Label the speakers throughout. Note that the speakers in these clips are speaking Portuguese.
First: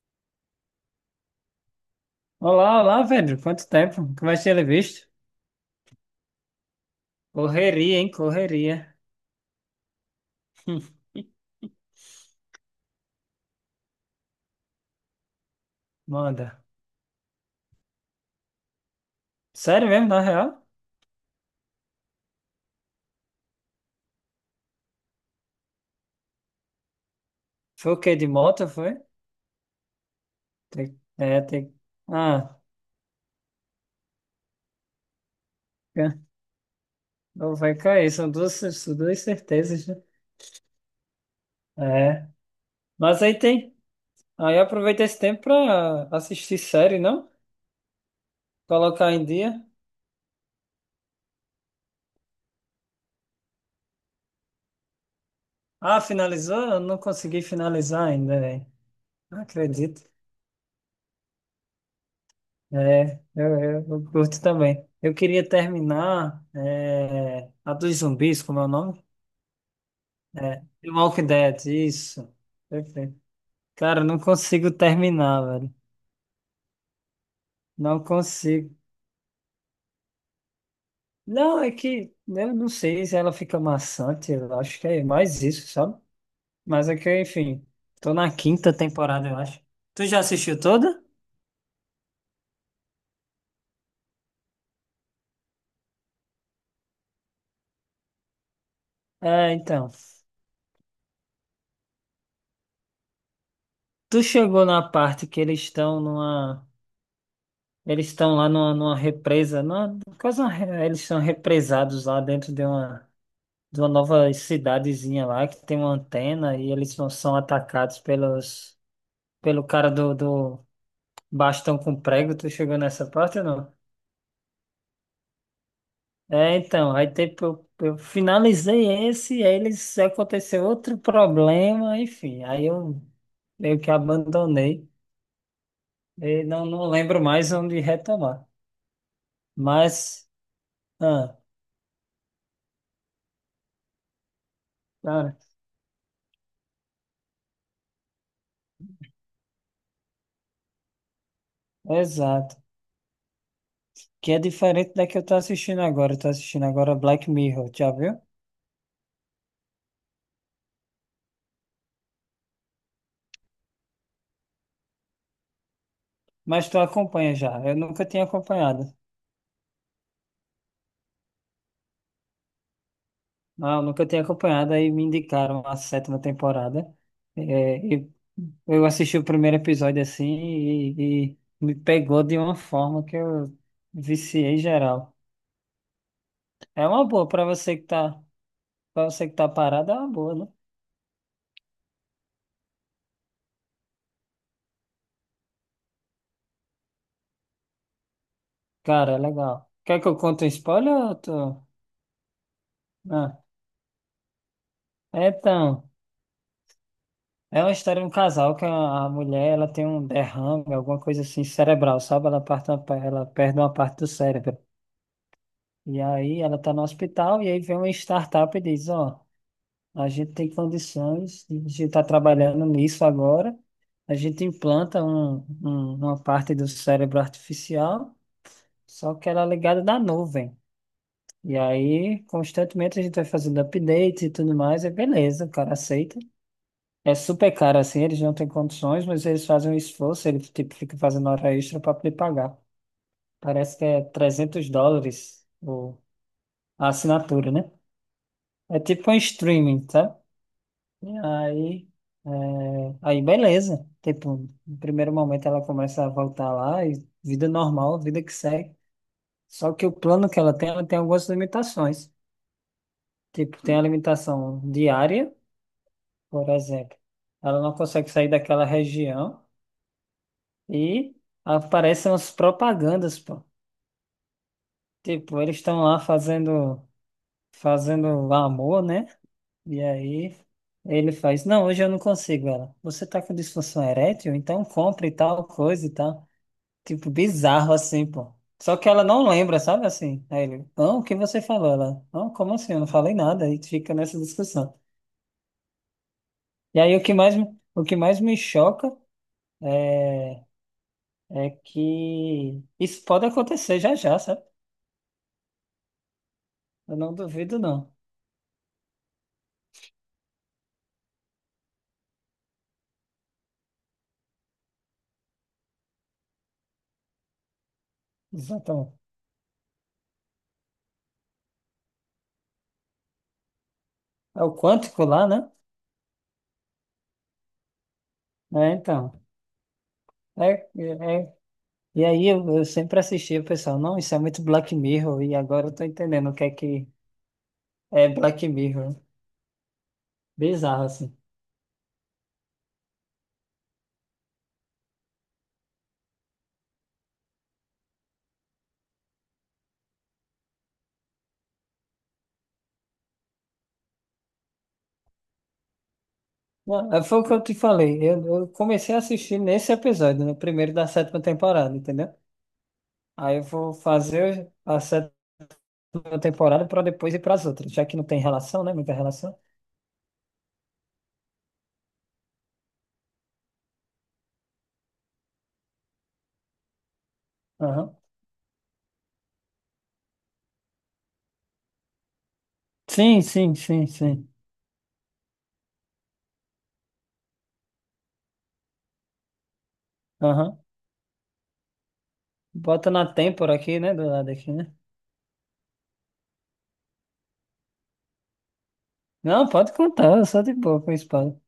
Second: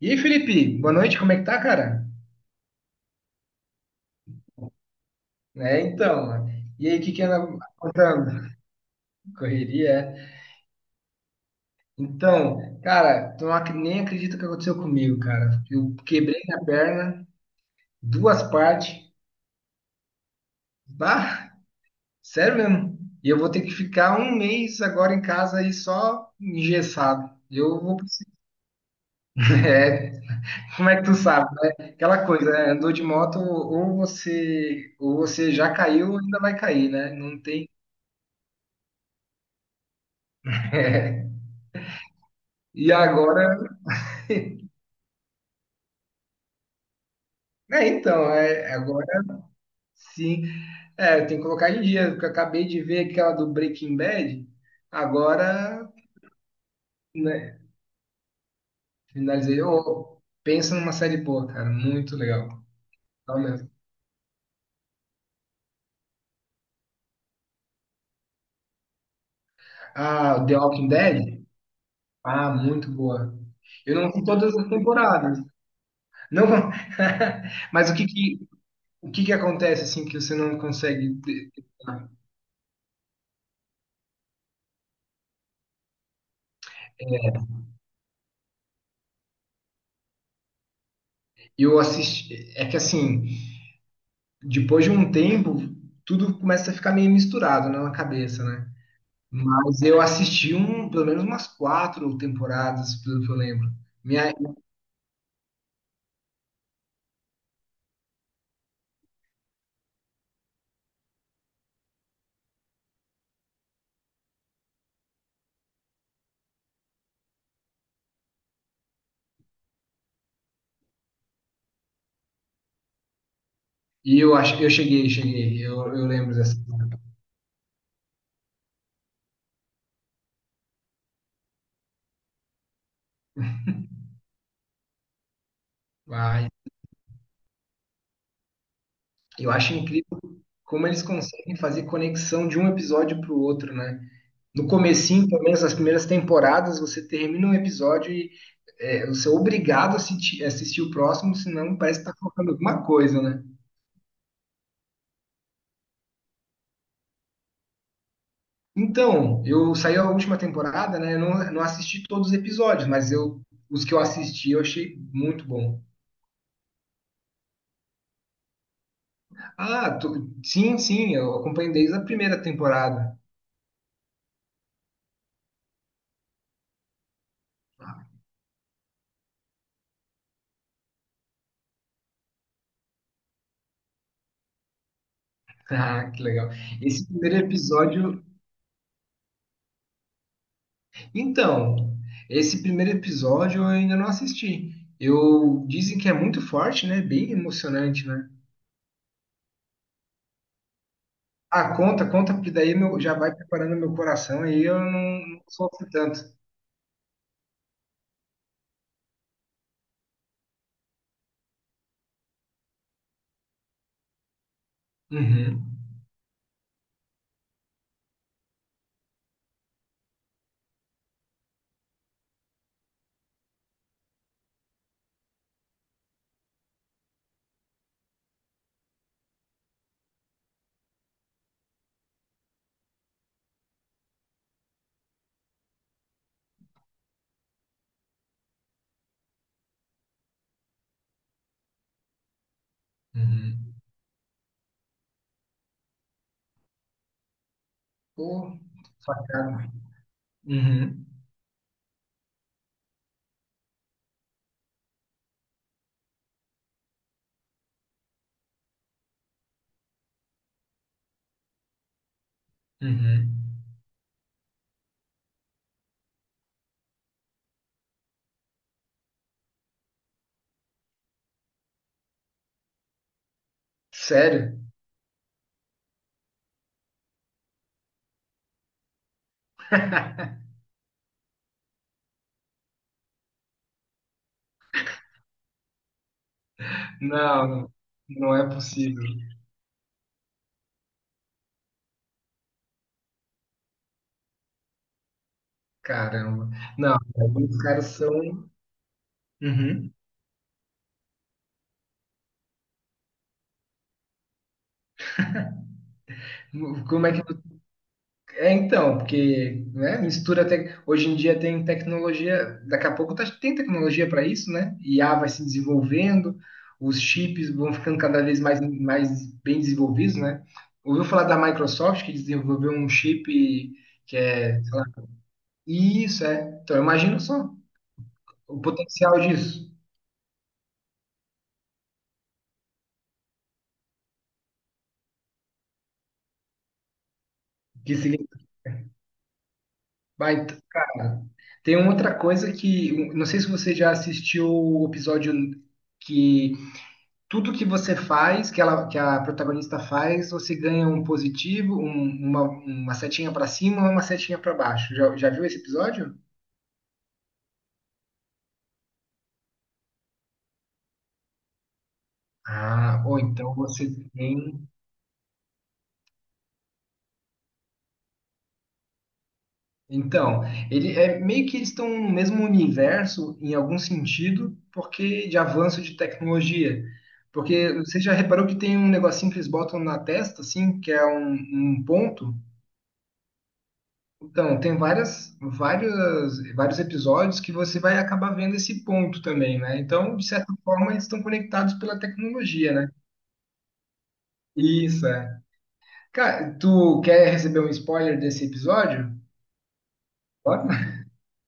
Speaker 1: E aí, Felipe, boa noite, como é que tá, cara?
Speaker 2: Olá, olá, Pedro. Quanto tempo? Como é que tinha visto?
Speaker 1: É, então, mano. E aí, o que que anda
Speaker 2: Correria, hein?
Speaker 1: contando?
Speaker 2: Correria.
Speaker 1: Correria, é. Então, cara, tu não nem acredito o que aconteceu comigo, cara. Eu quebrei
Speaker 2: Manda.
Speaker 1: a perna, duas partes,
Speaker 2: Sério mesmo, na real?
Speaker 1: bah, sério mesmo. E eu vou ter que ficar um mês agora em casa aí só engessado. Eu
Speaker 2: Foi
Speaker 1: vou,
Speaker 2: o quê? De moto, foi?
Speaker 1: é, como é que tu
Speaker 2: É,
Speaker 1: sabe,
Speaker 2: tem...
Speaker 1: né? Aquela coisa,
Speaker 2: Ah,
Speaker 1: né? Andou de moto, ou você já caiu, ou
Speaker 2: é.
Speaker 1: ainda vai cair, né? Não
Speaker 2: Não
Speaker 1: tem.
Speaker 2: vai cair. São duas certezas, né? É.
Speaker 1: E
Speaker 2: Mas aí
Speaker 1: agora.
Speaker 2: tem. Aí aproveita esse tempo pra assistir série, não?
Speaker 1: É, então, agora
Speaker 2: Colocar em dia.
Speaker 1: sim. É, tem que colocar em dia, porque eu acabei de ver aquela do Breaking Bad. Agora,
Speaker 2: Ah, finalizou? Eu não consegui
Speaker 1: né,
Speaker 2: finalizar ainda, velho. Não
Speaker 1: finalizei.
Speaker 2: acredito.
Speaker 1: Ô, pensa numa série boa, cara. Muito legal.
Speaker 2: É,
Speaker 1: Legal
Speaker 2: eu,
Speaker 1: mesmo.
Speaker 2: eu, eu curto também. Eu queria terminar é, a dos zumbis, como é o nome?
Speaker 1: Ah, The
Speaker 2: É,
Speaker 1: Walking
Speaker 2: The Walking
Speaker 1: Dead?
Speaker 2: Dead, isso.
Speaker 1: Ah, muito
Speaker 2: Perfeito.
Speaker 1: boa. Eu
Speaker 2: Cara, eu
Speaker 1: não
Speaker 2: não
Speaker 1: vi todas as
Speaker 2: consigo
Speaker 1: temporadas.
Speaker 2: terminar, velho.
Speaker 1: Não, mas o
Speaker 2: Não
Speaker 1: que que,
Speaker 2: consigo.
Speaker 1: o que que acontece assim que você não consegue?
Speaker 2: Não, é que eu não sei se ela fica maçante, eu acho que é mais isso, sabe? Mas é que, enfim, tô na quinta temporada, eu acho. Tu já assistiu toda?
Speaker 1: Eu assisti, é que assim, depois de um tempo, tudo começa a ficar meio misturado na cabeça, né?
Speaker 2: É,
Speaker 1: Mas
Speaker 2: então.
Speaker 1: eu assisti um, pelo menos umas quatro temporadas, pelo que eu lembro.
Speaker 2: Tu
Speaker 1: Minha,
Speaker 2: chegou na parte que eles estão numa. Eles estão lá numa, numa represa, numa, quase uma, eles são represados lá dentro de uma nova cidadezinha lá que tem uma antena e eles são, são atacados pelos, pelo cara do, do bastão com prego. Tu chegou nessa parte ou não?
Speaker 1: e eu acho que eu cheguei. Eu lembro dessa.
Speaker 2: É, então, aí tipo, eu, finalizei esse, e aí eles aconteceu outro problema, enfim, aí eu meio que abandonei e
Speaker 1: Mas
Speaker 2: não, não lembro mais onde retomar.
Speaker 1: eu acho incrível
Speaker 2: Mas,
Speaker 1: como eles
Speaker 2: ah,
Speaker 1: conseguem fazer conexão de um episódio para o outro, né? No comecinho,
Speaker 2: cara,
Speaker 1: pelo menos nas primeiras temporadas, você termina um episódio e você é obrigado a assistir o próximo, senão parece que tá faltando
Speaker 2: exato.
Speaker 1: alguma coisa, né?
Speaker 2: Que é diferente da que eu tô assistindo agora. Eu tô assistindo agora Black Mirror, já viu?
Speaker 1: Então, eu saí a última temporada, né? Eu não assisti todos os episódios, mas os que eu assisti eu achei muito bom.
Speaker 2: Mas tu acompanha já. Eu nunca tinha acompanhado.
Speaker 1: Ah, sim, sim, eu acompanho desde a primeira temporada.
Speaker 2: Não, eu nunca tinha acompanhado. Aí me indicaram a sétima temporada. É, e eu assisti o primeiro episódio assim e me pegou de uma forma que eu viciei geral.
Speaker 1: Ah, que legal.
Speaker 2: É
Speaker 1: Esse
Speaker 2: uma boa
Speaker 1: primeiro
Speaker 2: pra você que tá,
Speaker 1: episódio.
Speaker 2: para você que tá parado, é uma boa, né?
Speaker 1: Então, esse primeiro episódio eu ainda não assisti. Eu dizem que é muito forte, né? Bem emocionante, né?
Speaker 2: Cara, é legal. Quer que eu conte um spoiler? Ou tu...
Speaker 1: Ah, conta, conta, porque daí meu, já vai
Speaker 2: Ah,
Speaker 1: preparando meu coração aí eu não sofro
Speaker 2: então.
Speaker 1: tanto.
Speaker 2: É uma história de um casal que a mulher ela tem um derrame, alguma coisa assim cerebral, sabe? Ela, parte, ela perde uma parte do cérebro.
Speaker 1: Uhum.
Speaker 2: E aí ela tá no hospital e aí vem uma startup e diz, ó, a gente tem condições, a gente está trabalhando nisso agora, a gente implanta uma parte do cérebro artificial, só que ela é ligada na nuvem. E aí, constantemente, a gente vai fazendo updates e tudo mais, é beleza, o cara aceita. É super caro assim, eles não têm condições, mas eles fazem um esforço, eles tipo, ficam fazendo hora extra para poder pagar.
Speaker 1: Uhum.
Speaker 2: Parece que é $300 o, a assinatura, né?
Speaker 1: Pô,
Speaker 2: É tipo um
Speaker 1: facada.
Speaker 2: streaming, tá?
Speaker 1: Uhum.
Speaker 2: E aí, é, aí beleza. Tipo, no primeiro momento ela começa a voltar lá e vida normal, vida que segue. Só que o plano que ela tem algumas limitações.
Speaker 1: Uhum.
Speaker 2: Tipo, tem a limitação diária, por exemplo. Ela não consegue sair daquela região. E aparecem as propagandas, pô.
Speaker 1: Sério?
Speaker 2: Tipo, eles estão lá fazendo, fazendo amor, né? E aí ele faz, não, hoje eu não consigo, ela. Você tá com disfunção erétil? Então compre tal coisa e tal. Tipo,
Speaker 1: Não,
Speaker 2: bizarro assim, pô.
Speaker 1: não é
Speaker 2: Só que
Speaker 1: possível.
Speaker 2: ela não lembra, sabe assim? Aí ele, não, o que você falou? Ela, não, como assim? Eu não falei nada. Aí fica nessa discussão.
Speaker 1: Caramba.
Speaker 2: E
Speaker 1: Não,
Speaker 2: aí
Speaker 1: os
Speaker 2: o
Speaker 1: caras
Speaker 2: que mais me
Speaker 1: são.
Speaker 2: choca
Speaker 1: Uhum.
Speaker 2: é, é que isso pode acontecer já já, sabe? Eu
Speaker 1: Como é
Speaker 2: não
Speaker 1: que.
Speaker 2: duvido, não.
Speaker 1: É então, porque, né, mistura até. Hoje em dia tem tecnologia, daqui a pouco tem tecnologia para isso, né? IA vai se desenvolvendo, os chips vão ficando cada vez mais,
Speaker 2: Exatamente.
Speaker 1: mais bem desenvolvidos, né? Ouviu falar da Microsoft que desenvolveu um chip que
Speaker 2: É o
Speaker 1: é, sei lá,
Speaker 2: quântico lá, né?
Speaker 1: isso, é. Então, imagina só o
Speaker 2: É,
Speaker 1: potencial
Speaker 2: então.
Speaker 1: disso.
Speaker 2: É, é. É. E aí eu sempre assistia, o pessoal, não, isso é muito Black Mirror, e agora eu tô entendendo o que
Speaker 1: Que
Speaker 2: é
Speaker 1: significa.
Speaker 2: Black Mirror.
Speaker 1: Vai,
Speaker 2: Bizarro, assim.
Speaker 1: cara, tem uma outra coisa que. Não sei se você já assistiu o episódio que tudo que você faz, que a protagonista faz, você ganha um positivo, uma setinha para cima, ou uma setinha para baixo. Já viu esse episódio?
Speaker 2: Não, é, foi o que eu te falei. Eu comecei a assistir nesse episódio, no primeiro da sétima temporada, entendeu?
Speaker 1: Ah, ou
Speaker 2: Aí eu
Speaker 1: então
Speaker 2: vou
Speaker 1: você
Speaker 2: fazer
Speaker 1: tem.
Speaker 2: a sétima temporada para depois ir para as outras, já que não tem relação, né? Muita relação.
Speaker 1: Então, ele é meio que eles estão no mesmo universo em algum sentido, porque de avanço de tecnologia. Porque
Speaker 2: Aham.
Speaker 1: você já reparou que tem um negocinho que eles botam na testa, assim, que é um ponto,
Speaker 2: Sim, sim, sim, sim.
Speaker 1: então, tem vários episódios que você vai acabar vendo esse ponto também, né? Então, de certa
Speaker 2: Aham.
Speaker 1: forma, eles estão conectados pela tecnologia, né?
Speaker 2: Bota na têmpora aqui, né? Do lado aqui, né?
Speaker 1: Isso, é. Cara, tu quer receber um spoiler desse episódio?
Speaker 2: Não, pode contar, só de boa com a espada.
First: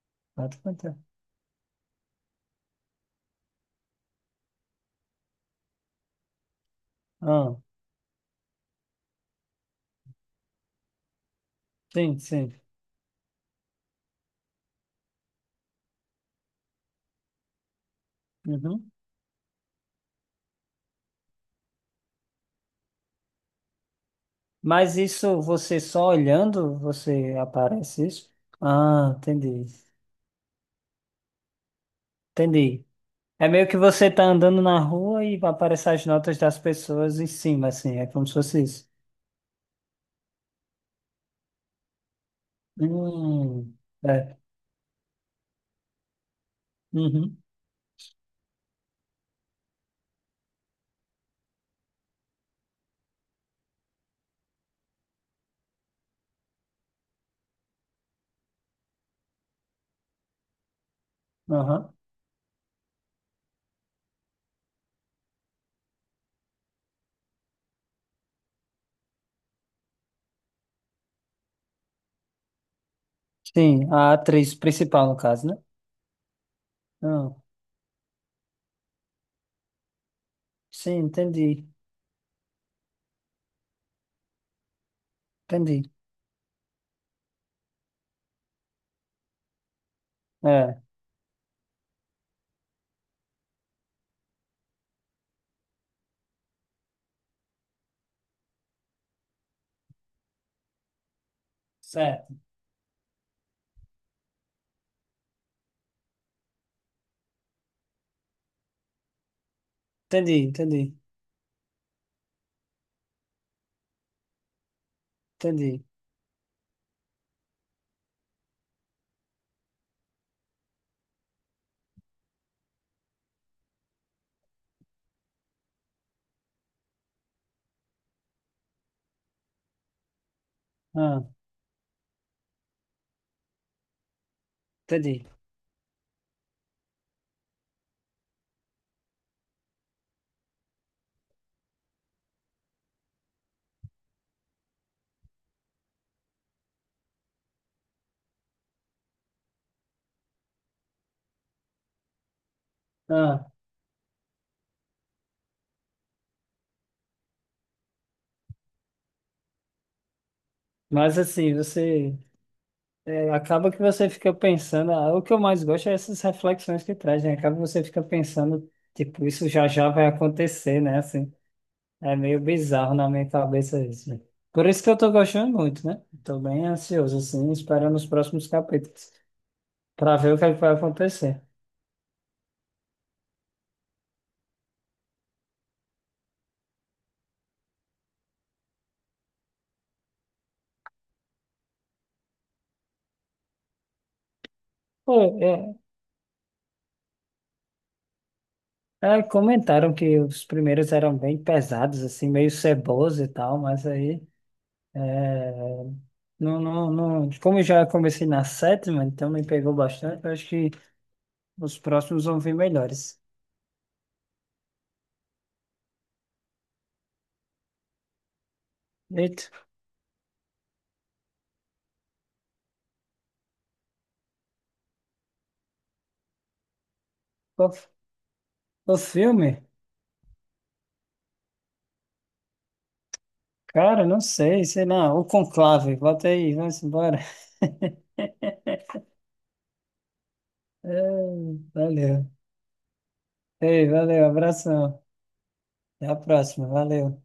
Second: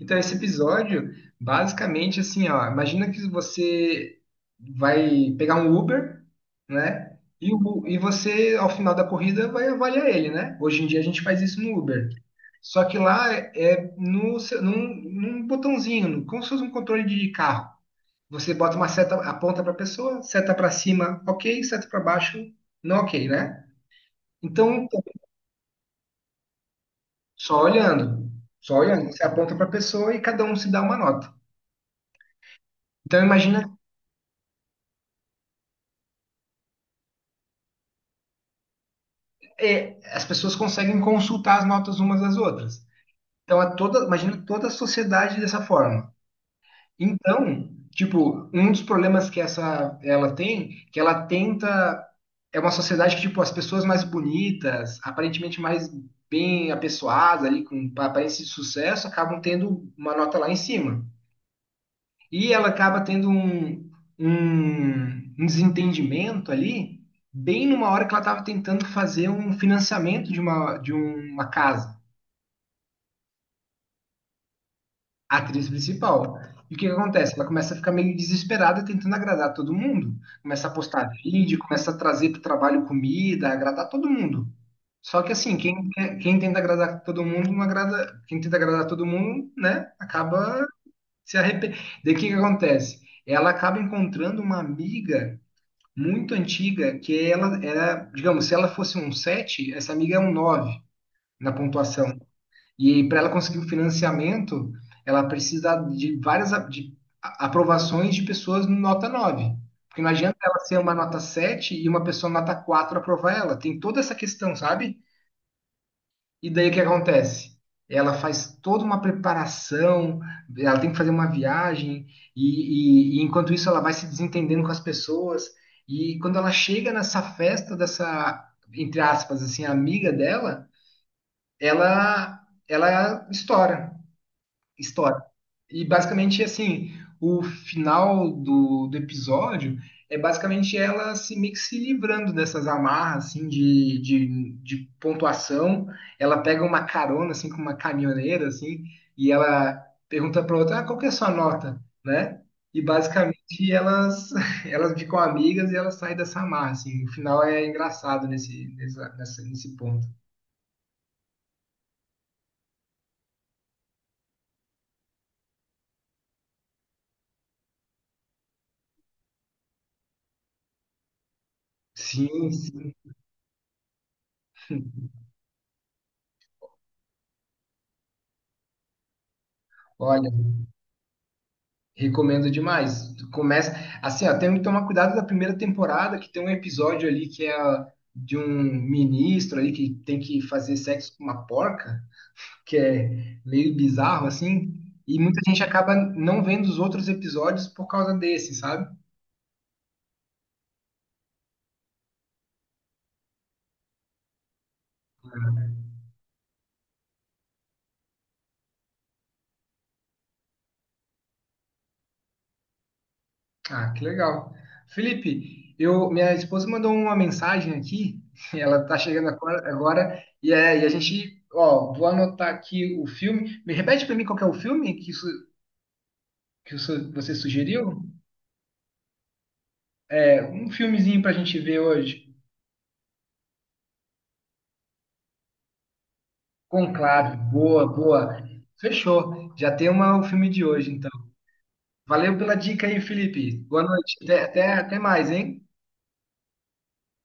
Speaker 1: Então, esse
Speaker 2: Pode contar.
Speaker 1: episódio, basicamente, assim, ó, imagina que você vai pegar um Uber, né? E,
Speaker 2: Ah,
Speaker 1: o- e você, ao final da corrida, vai avaliar ele, né? Hoje em dia a gente faz isso no Uber.
Speaker 2: sim, sim.
Speaker 1: Só que lá é no, seu- num, num botãozinho, como se fosse um controle de carro. Você bota uma
Speaker 2: Uhum.
Speaker 1: seta, aponta para a pessoa, seta para cima, ok, seta para baixo, não ok, né? Então,
Speaker 2: Mas isso você só olhando, você
Speaker 1: só
Speaker 2: aparece
Speaker 1: olhando,
Speaker 2: isso?
Speaker 1: só olhando,
Speaker 2: Ah,
Speaker 1: você aponta
Speaker 2: entendi.
Speaker 1: para a pessoa e cada um se dá uma nota.
Speaker 2: Entendi.
Speaker 1: Então,
Speaker 2: É meio
Speaker 1: imagina
Speaker 2: que você tá andando na rua e aparecem as notas das pessoas em cima, assim. É como se fosse isso.
Speaker 1: as pessoas conseguem consultar as notas umas das outras. Então, é
Speaker 2: Hum,
Speaker 1: toda, imagina
Speaker 2: é.
Speaker 1: toda a sociedade dessa forma.
Speaker 2: Uhum.
Speaker 1: Então, tipo, um dos problemas que essa ela tem, que ela tenta é uma sociedade que tipo as pessoas mais bonitas, aparentemente mais bem apessoadas ali com aparência de sucesso, acabam tendo uma nota lá em cima.
Speaker 2: Aham.
Speaker 1: E ela acaba tendo um desentendimento ali, bem numa hora que ela estava tentando fazer um financiamento de uma casa,
Speaker 2: Sim, a atriz principal, no
Speaker 1: a
Speaker 2: caso, né?
Speaker 1: atriz principal. E o que que acontece?
Speaker 2: Ah,
Speaker 1: Ela começa a ficar meio desesperada tentando agradar todo mundo. Começa a
Speaker 2: sim,
Speaker 1: postar vídeo,
Speaker 2: entendi.
Speaker 1: começa a trazer para o trabalho comida, agradar todo mundo. Só que assim, quem,
Speaker 2: Entendi.
Speaker 1: quer- quem tenta agradar todo mundo, não agrada, quem tenta agradar todo mundo, né, acaba
Speaker 2: É,
Speaker 1: se arrependendo. Daí o que que acontece? Ela acaba encontrando uma amiga muito antiga, que ela era, digamos, se ela fosse um 7, essa amiga é um 9 na pontuação.
Speaker 2: certo.
Speaker 1: E para ela conseguir o financiamento, ela precisa de várias aprovações de pessoas nota 9. Porque não
Speaker 2: Entendi,
Speaker 1: adianta ela ser uma
Speaker 2: entendi.
Speaker 1: nota 7 e uma pessoa nota 4 aprovar ela. Tem toda essa questão, sabe?
Speaker 2: Entendi.
Speaker 1: E daí o que acontece? Ela faz toda uma preparação, ela tem que fazer uma viagem, e enquanto isso ela vai se desentendendo com as pessoas. E quando ela chega nessa festa dessa, entre aspas, assim, amiga dela,
Speaker 2: Ah,
Speaker 1: ela, ela estoura história.
Speaker 2: entendi.
Speaker 1: E basicamente, assim, o final do episódio é basicamente ela se, meio que se livrando dessas amarras, assim, de pontuação. Ela pega uma carona, assim, com uma caminhoneira, assim, e ela pergunta para outra, ah, qual que é a sua nota, né? E
Speaker 2: Ah,
Speaker 1: basicamente elas, elas ficam amigas e elas saem dessa amarra, assim. O final é engraçado nesse ponto.
Speaker 2: mas assim, você é, acaba que você fica pensando, ah, o que eu mais gosto é essas reflexões que traz, né? Acaba que você fica pensando, tipo, isso já já vai acontecer, né? Assim, é meio
Speaker 1: Sim, sim.
Speaker 2: bizarro na minha cabeça isso. Né? Por isso que eu tô gostando muito, né? Tô bem ansioso, assim, esperando os próximos capítulos para
Speaker 1: Olha.
Speaker 2: ver o que é que vai acontecer.
Speaker 1: Recomendo demais. Tu começa assim, ó, tem que tomar cuidado da primeira temporada, que tem um episódio ali que é de um ministro ali que tem que fazer sexo com uma porca, que é meio bizarro assim, e
Speaker 2: Pô,
Speaker 1: muita gente
Speaker 2: é,
Speaker 1: acaba não vendo os outros episódios por causa desse, sabe?
Speaker 2: é, comentaram que os primeiros eram bem pesados, assim, meio ceboso e tal, mas aí. Não, não, não. Como eu já comecei na sétima, então me pegou bastante. Eu acho que os próximos vão vir melhores.
Speaker 1: Ah, que legal. Felipe, minha esposa mandou uma mensagem aqui, ela tá chegando
Speaker 2: Eita,
Speaker 1: agora, agora, e a gente, ó, vou anotar aqui o filme. Me repete para mim qual que é o filme que você
Speaker 2: o,
Speaker 1: sugeriu?
Speaker 2: o filme?
Speaker 1: É, um filmezinho pra gente ver hoje.
Speaker 2: Cara, não sei, sei lá. O Conclave, bota aí, vamos embora.
Speaker 1: Conclave, boa, boa. Fechou. Já tem uma, o filme de hoje,
Speaker 2: É,
Speaker 1: então.
Speaker 2: valeu.
Speaker 1: Valeu pela dica aí, Felipe. Boa
Speaker 2: Ei,
Speaker 1: noite.
Speaker 2: valeu,
Speaker 1: Até, até, até
Speaker 2: abração.
Speaker 1: mais, hein?
Speaker 2: Até a próxima, valeu.